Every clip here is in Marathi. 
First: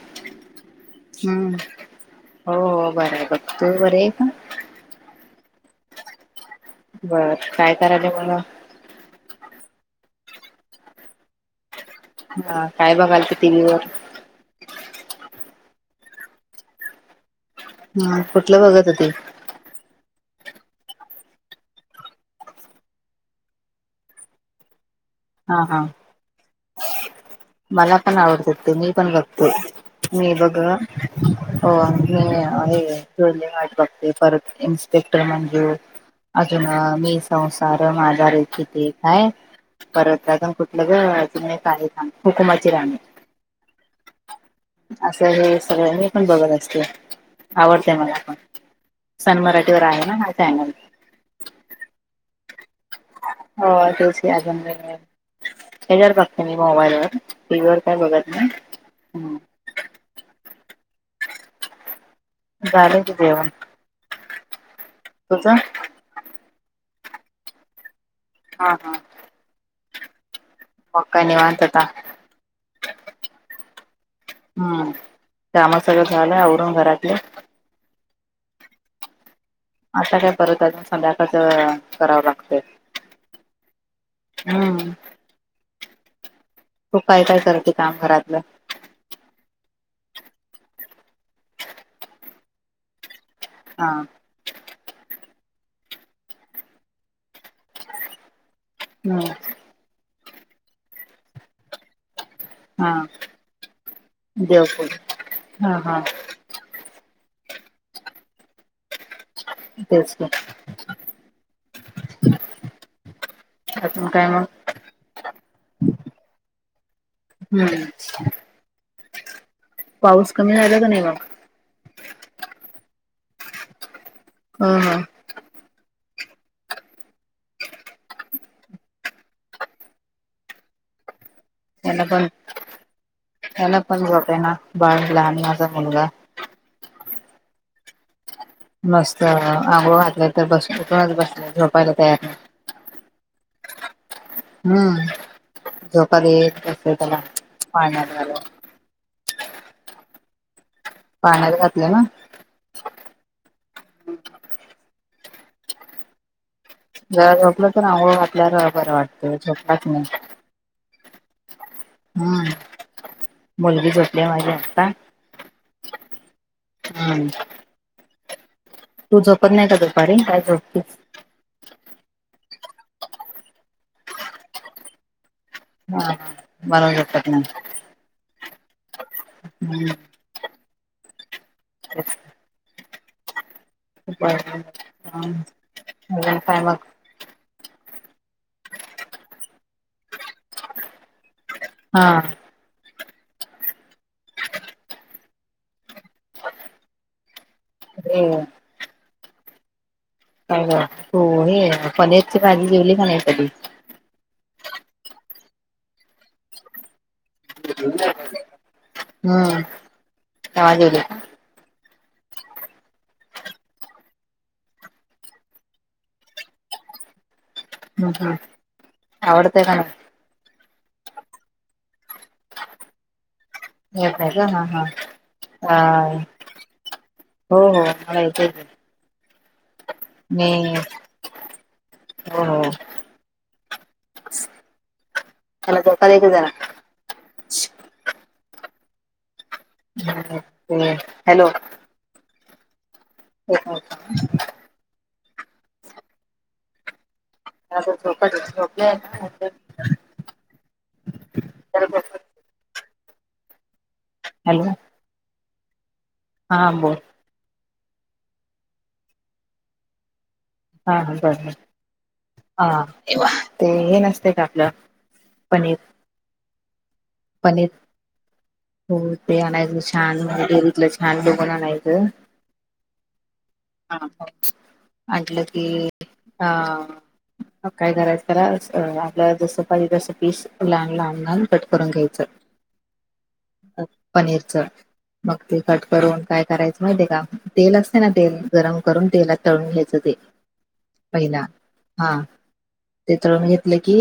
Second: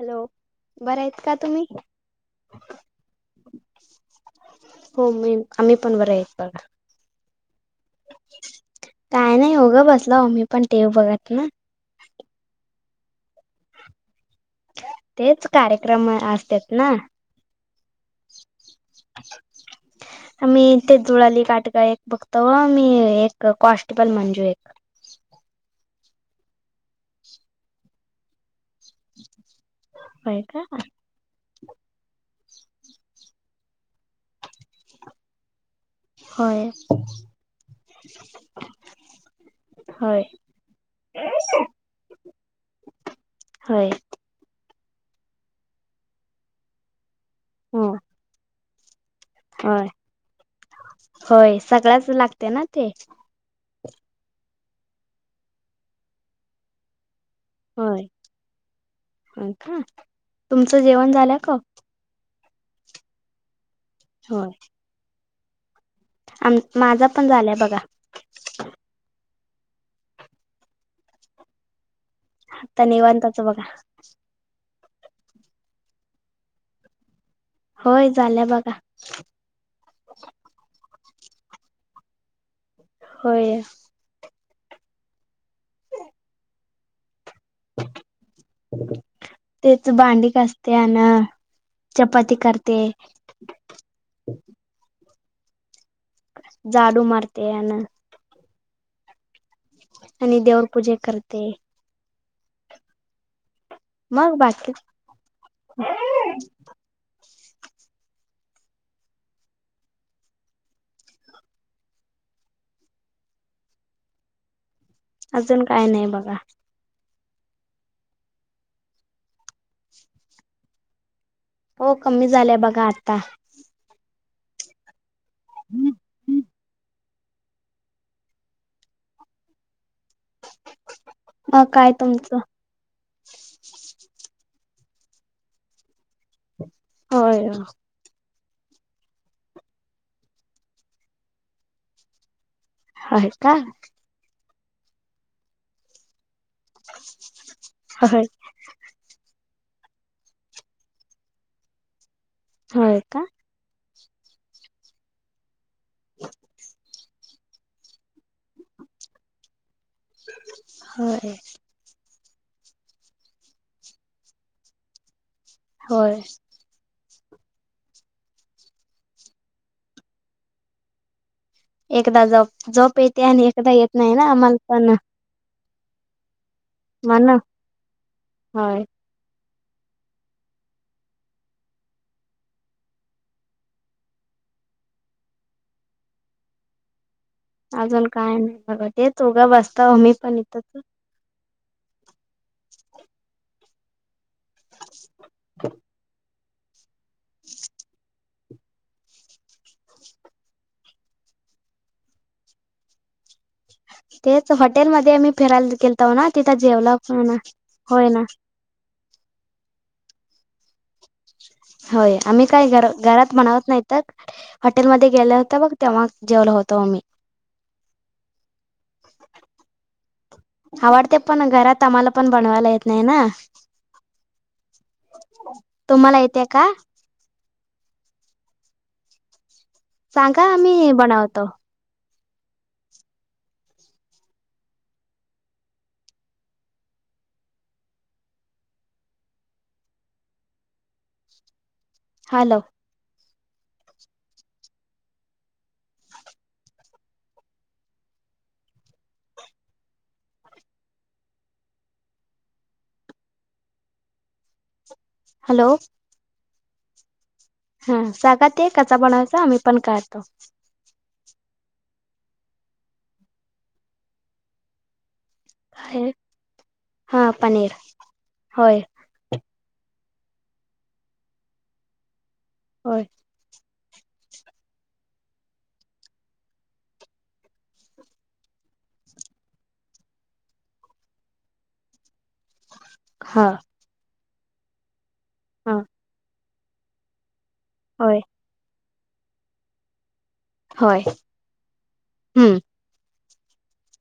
हॅलो, बरं आहेत का हम्म, तुम्ही? हो बरं बघ तू बर आहे का? हो मी आम्ही पण बरं आहे बघा, बरं काय करायले मग, काय नाही होगं बसलं हो मी पण टीव्ही बघत ना, हा काय बघाल ते टीव्ही वर तेच कार्यक्रम असतात ना, ह कुठलं बघत हो ते, [unintelligible] मी ते जुळली एक गाठ एक बघतो. मी एक कॉन्स्टेबल मंजू बघतो. हा हा, मला पण आवडत ते मी पण बघते. मी होय बघ का? हो मी जुळले गाठ बघते परत इन्स्पेक्टर मंजू, अजून होय मी संसार माझा रेखिते काय, होय परत अजून कुठलं ग अजून एक आहे थांब, हुकमाची राणी होय असं हे सगळ्यांनी पण बघत असते. हो आवडतय मला पण सन मराठीवर होय आहे ना हा चॅनल, होय सगळ्याच लागते ना ते, हो तेच अजून ह्याच्यावर बघते मी मोबाईल वर, टीव्ही वर काही बघत नाही. हा तुमचं जेवण झालं का? झालं की जेवण होय, तुझ, आम माझं पण झालंय बघा, हा हा हा मग काय निवांत आता आता निवांताच बघा हम्म कामा सगळं झालंय आवरून घरातलं होय झाल्या बघा, आता काय परत अजून सध्याकाळच करावं लागत होय! हम्म! तु काय काय करते काम घरातलं? तेच भांडी घासते अन चपाती करते. हा! झाडू मारते अन हम्! आणि देवर पूजे करते. हा मग बाकी देवपु हा हा. तेच की अजून काय मग अजून काय नाही बघा. हम्म. पाऊस कमी झाला का नाही मग? हो कमी झालं बघा आता हा हा. मग काय त्याना पण तुमचं त्याला पण जात आहे ना बाळला आणि माझा मुलगा होय. मस्त आंगोळ घातलाय तर बस ऊठूनच बस झोपायला तयार नाही. आहे का? हम्म झोका देत बसते त्याला पाळण्यात होय घालून. पाळण्यात घातलं ना. होय का? ह. जरा झोपलं तर अंघोळ घातल्याला बरं वाटतं झोपलाच नाही. होय. हम्म मुलगी झोपल्या माझी आता होय. हम्म. तू झोपत नाही का दुपारी का झोपते? एकदा जप झोप येते आणि एकदा येत नाही ना म्हणताना हा हा म्हणून झोपत म्हण नाही. होय. हम्म [unintelligible] ह [unintelligible] काय मग [unintelligible] अजून काय नाही बघ ते च उघा बसता आ मी पण इथंच. हा. [unintelligible] [unintelligible] हम्. काय ग अ तू हे पनीरची भाजी जेवली का नाही कधी? तेच हॉटेलमध्ये आम्ही फिरायला गेलतो ना तिथं जेवला ना. होय ह तवा जेवली? होय आम्ही कायर घरात म्हनवत नाही तर हॉटेलमध्येध्ये गेलं होत बग तेव्हा जेवलं होतं मि हम् हम् आवडते का? आवडते पण घरात आम्हाला पण बनवायला येत नाही ना. हेेतयच हा हा तुम्हाला येते का हो हो मला येतच आहे. सांगा आम्ही बनवतो. हो हो त्यालाोका एक जरा हॅलो. हॅलो. ओकाा. ोप [inaudible] हॅलो हॅलो हां बोल हा सागाात ये कचा बनयचा आम्ही पण करतो. हा ह बर हा ते हे नसते का आपलं पनीर काय पनीर होय हो ते आणायचं छान म्हणजे देरीतलं छान लोघन आणायचं हो. हा अटलं की अ हो काय करायच त्याला आपलं जसं पाजस पी लहान लहान लहान कट करून घ्यायचं. हा पनीरच मग ते हा कट करून काय करायचं माहिती आहे का तेल असते ना होय तेल गरम करून तेलात तळून घ्यायचं ते होय पहिला हा हम्म ते तर घेतलं की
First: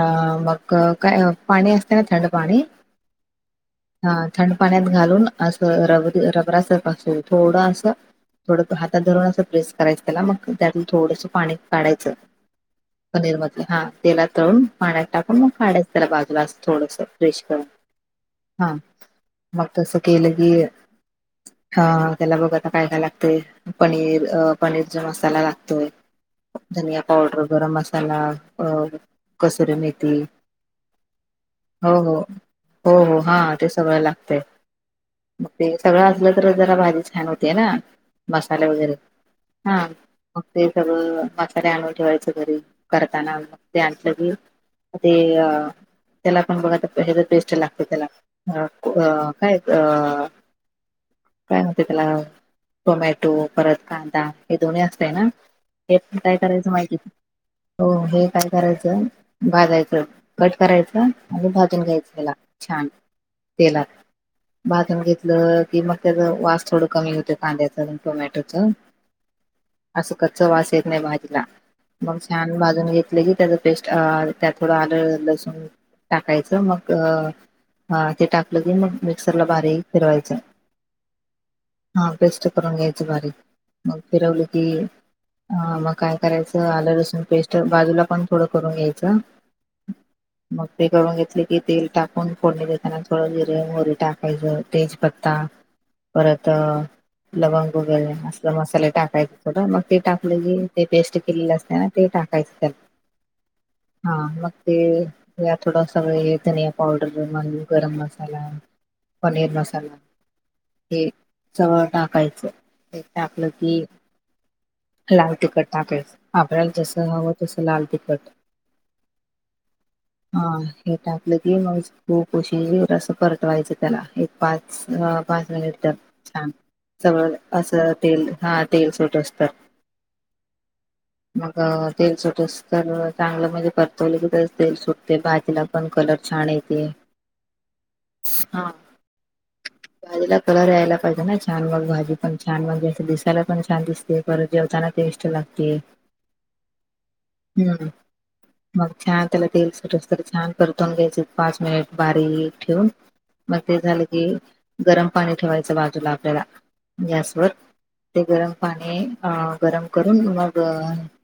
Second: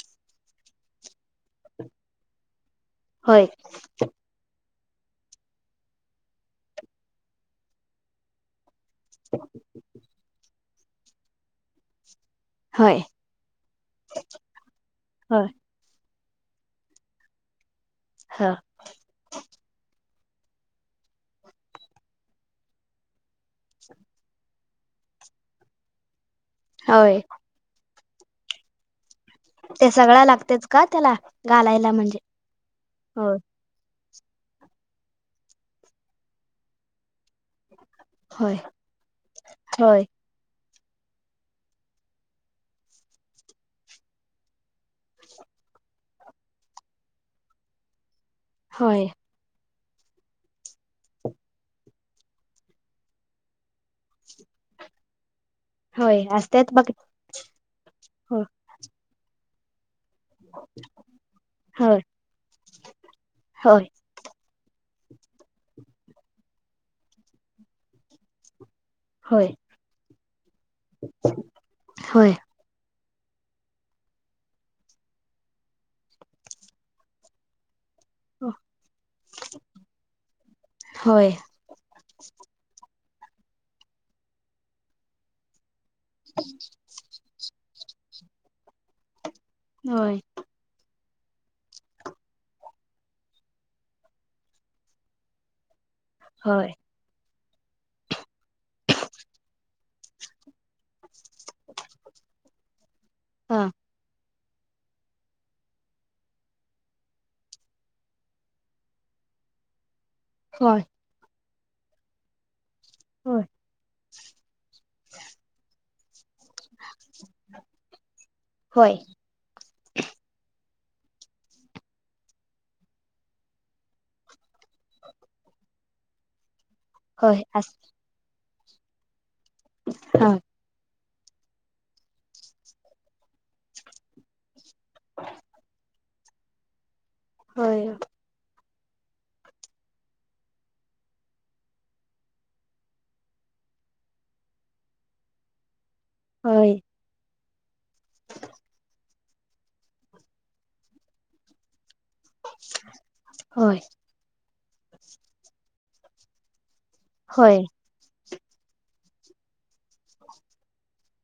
ह मग काय पाणी असते ना थंड पाणी होय. हा थंड पाण्यात घालून असं रब रबरास पाास थोडं असं थोडं हातात धरून असं प्रेस करायचं त्याला मग त्यातून थोडंस पाणी काढायचं होय पनीर मध्ये हा तेला तळून पाण्यात टाकून होय मग काडायच. त्याला बाजूला थोडस फ्रेश करा हा हा मग तसं केलं की हा त्याला बघा आता काय काय लागते पनीर अ पनीरचा मसाला लागतोय धनिया होय पावडर गरम मसाला ते कसरमती सगळं लागतेच का त्याला हो घालायला हो म्हणजे हो हो होय हा ते सगळं लागतय मग ते सगळं असलं तर जरा भाजी छान होते ना होय मसाला वगैरे हा होय मग ते सगळं मसाल्या आं ठेवायचं घरी करताना मग ते आणलं की ते अ त्याला पण बघा ह्या बेस्ट लागते त्याला अ होय अ काय अअ काय होते त्याला झोमॅटो परत कांदा हे दोन्ही असतय ना हे पण होय काय असतेच करायचं बघ माहिती हो हे होय काय करायचं भाजायचं कट करायचा आणि भाजून होय घ्यायचं त्याला छान तेलात. होय भाजम घेतलं की मग त्याचा वास थोडं कमी होत कांद्याच टोमॅटोच होय. असं कच्च वास येत नाही भाजीला मग होय छान भाजून घेतलं की त्याच पेस्ट त्यात थोडं आलं लसून टाकायचं मग ते टाकलं क मग मिक्सरला भारी फिरवायचं. होय हा बेस्ट करून घ्यायच बारीक मग फिरवलं की अ मग काय करायचं आलं लसण पेस्ट तर बाजूला पण थोडं करून घ्यायचं होय. मग ते करून घेतले की तेल टाकून फोडणी देताना थोडं जिरे मोरी टाकायचं तेजपत्ता [inaudible] परत लवंग वगैरे अस मसाले टाकायचे थोडं मग ते टाकलं जे ते पेस्ट केलेलं असते ना ते टाकायचं त्याला हा मग ते ह थोडं सगळ हे धनिया पावडर बनवालू गरम मसाला पणीर मसाला हो. हे सवळ टाकायचं ते टाकलं की लाल तुिकट टाकायच आपल्याला जस हवं तसं लाल तिखट [inaudible] हा हे टाकलेत म हो कशी असं परतवायचं त्याला एक पाच पाच मिनिट तर छान जवळ असं तेल हा तेल सुोट असत हा मग तेल सुटस तर चांगलं म्हणजे परतवलं की तर तेल सुटते भाजीला पण कलर छान येते हो हा भाजीला कलर यायला पाहिजे ना छान मग भाजी पण छान म्हणजे दिसायला पण छान दिसते परत जेवताना टेस्ट लागते होय हम्म मग च त्याला तेल सुटस छान परतून घ्यायचे पाच मिनिट बारी ठेवून मग ते झाले गरम पाणी ठेवायच बाजूला आपल्याला गॅसवर ते गरम पाणी अ गरम करून मग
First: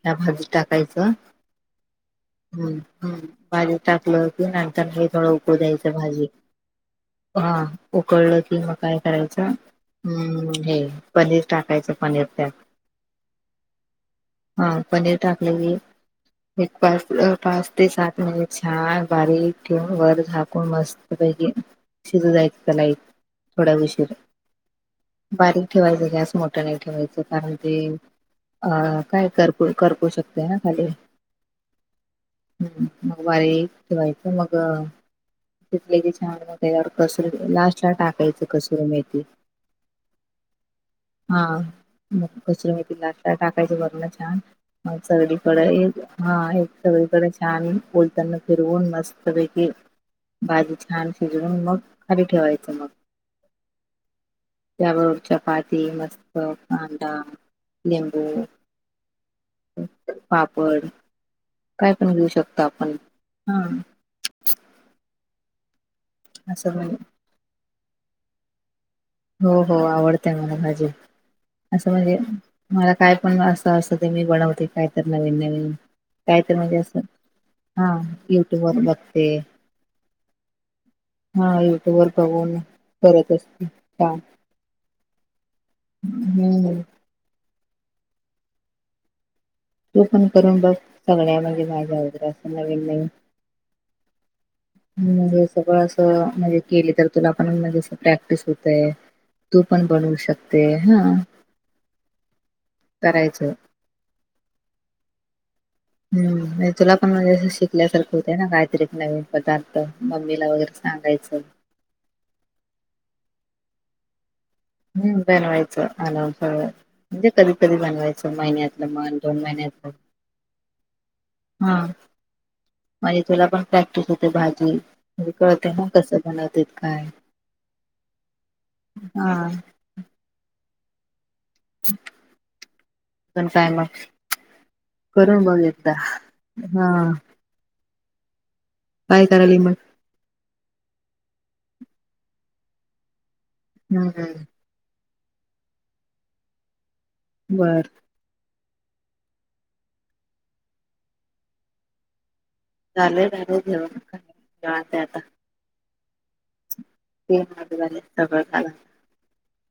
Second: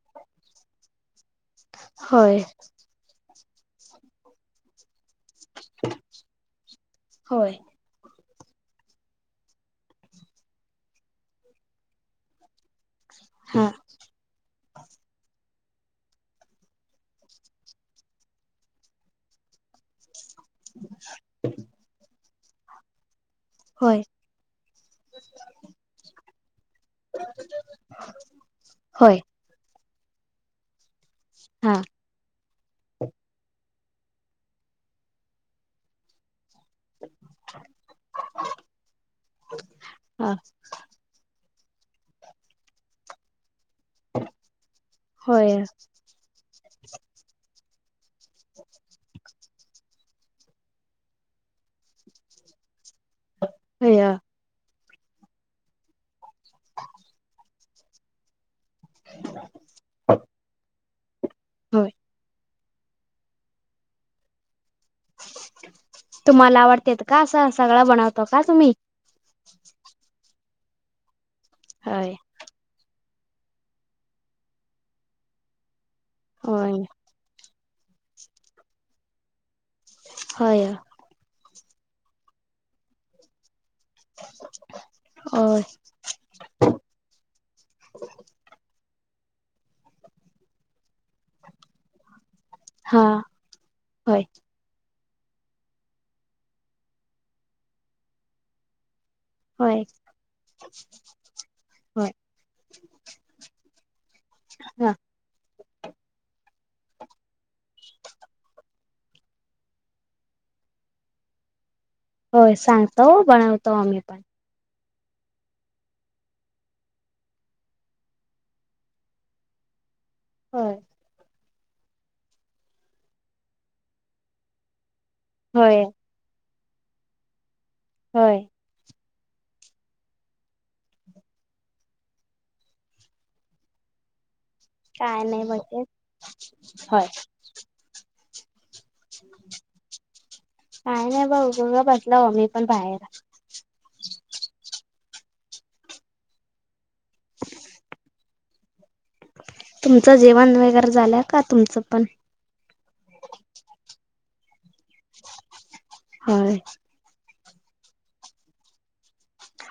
या भाजीत टाकायचं ह् हम् भाजी टाकलं होती नंतर उको द्यायच भाजी हा उकळलं की म काय करायच ह् हे पनीर टाकायचं पनीर त्यात हा पनीर टाकलेली एक पाच पाच ते सात मिनिट छान बारीक ठेवन वर झा मस्त पैकी शिज जायचं त्याला थोड्या विशीर बारीक ठेवायचं ग ठेवायच कारण ते अ होय काय कर करू शकते ना खाली हा हम् मग वारी ठेवायचं मग तले की छान म त्याच्यावर कसर लास्ट ला टाकायच कसर मेथी हा हा म कसर मती लाता टाकायच बरण छान मग सगडी होय पडे हा एक सगळीकडे छान बोलताना फिरवून मस्त देखील भाजी छान शिजून मग खाली ठेवायचं मग अया त्याबरोबर चपाती मस्त कांदा लिंबू हो पापड काय पण घेऊ शकतो आपण हा तुम्हाला असं म्हण आवडते का असं सगळं बनवतो का तुम्ही हो हो आवडतय मला भाजी असं होय म्हणजे मला काय पण असं असं ते मी बनवते काय तर नवीन नवीन काय तर होय म्हणजे असं हा युट्यूब ववर बघते हो हा युट्यूब वर बघून करत असते अ हम्म तू पण करून बघ सगळ्या माे माझ्या वैरे असं नवीन हा नवीन होय म्हणजे सगळं असं म्हणजे केली तर तुला पण म्हणजे प्रॅक्टिस होतय तू होय पण बनवू शकते हा होय करायचं हा हम्म तुला पण म्हणजे शिकल्यासारखं होते ना, काहीतरी नवीन पदार्थ मम्मीला वगैरे स सांगायचं. होय सांगतो बनवतो आम्ही पण. हम्म बनवायच आणून प म्हणजे कधी कधी बनवायचं महिन्यातन म्हन दोन महिन्यातन. ह. हा म्हणजे तुला पण प्रॅक्टिस होते भाजी म्ह कळते होय ना कस बनवतेत काय. होय. हा. पण काय मग. काय नाही करून बघ एकदा हा. होय काय करायली मग काय नाही बघंग [unintelligible] बटला हो मी पण बाहेर. हम् हम् [unintelligible] बरं. तुमचं जेवण वगैरे झालंय का तुमचं पण. चाले झाले झाल जेवन [unintelligible] ठेव आता होय. तेझ सगळ झा [unintelligible]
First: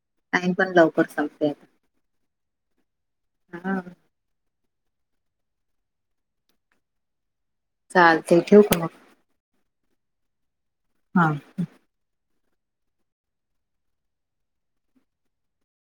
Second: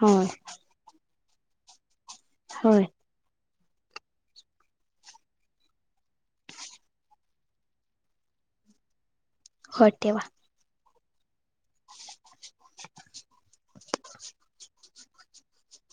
होय. आम्ही पण लवकर संपते होय. हा. चालतील ठिवक मग. हो ठेवा. हा. [inaudible]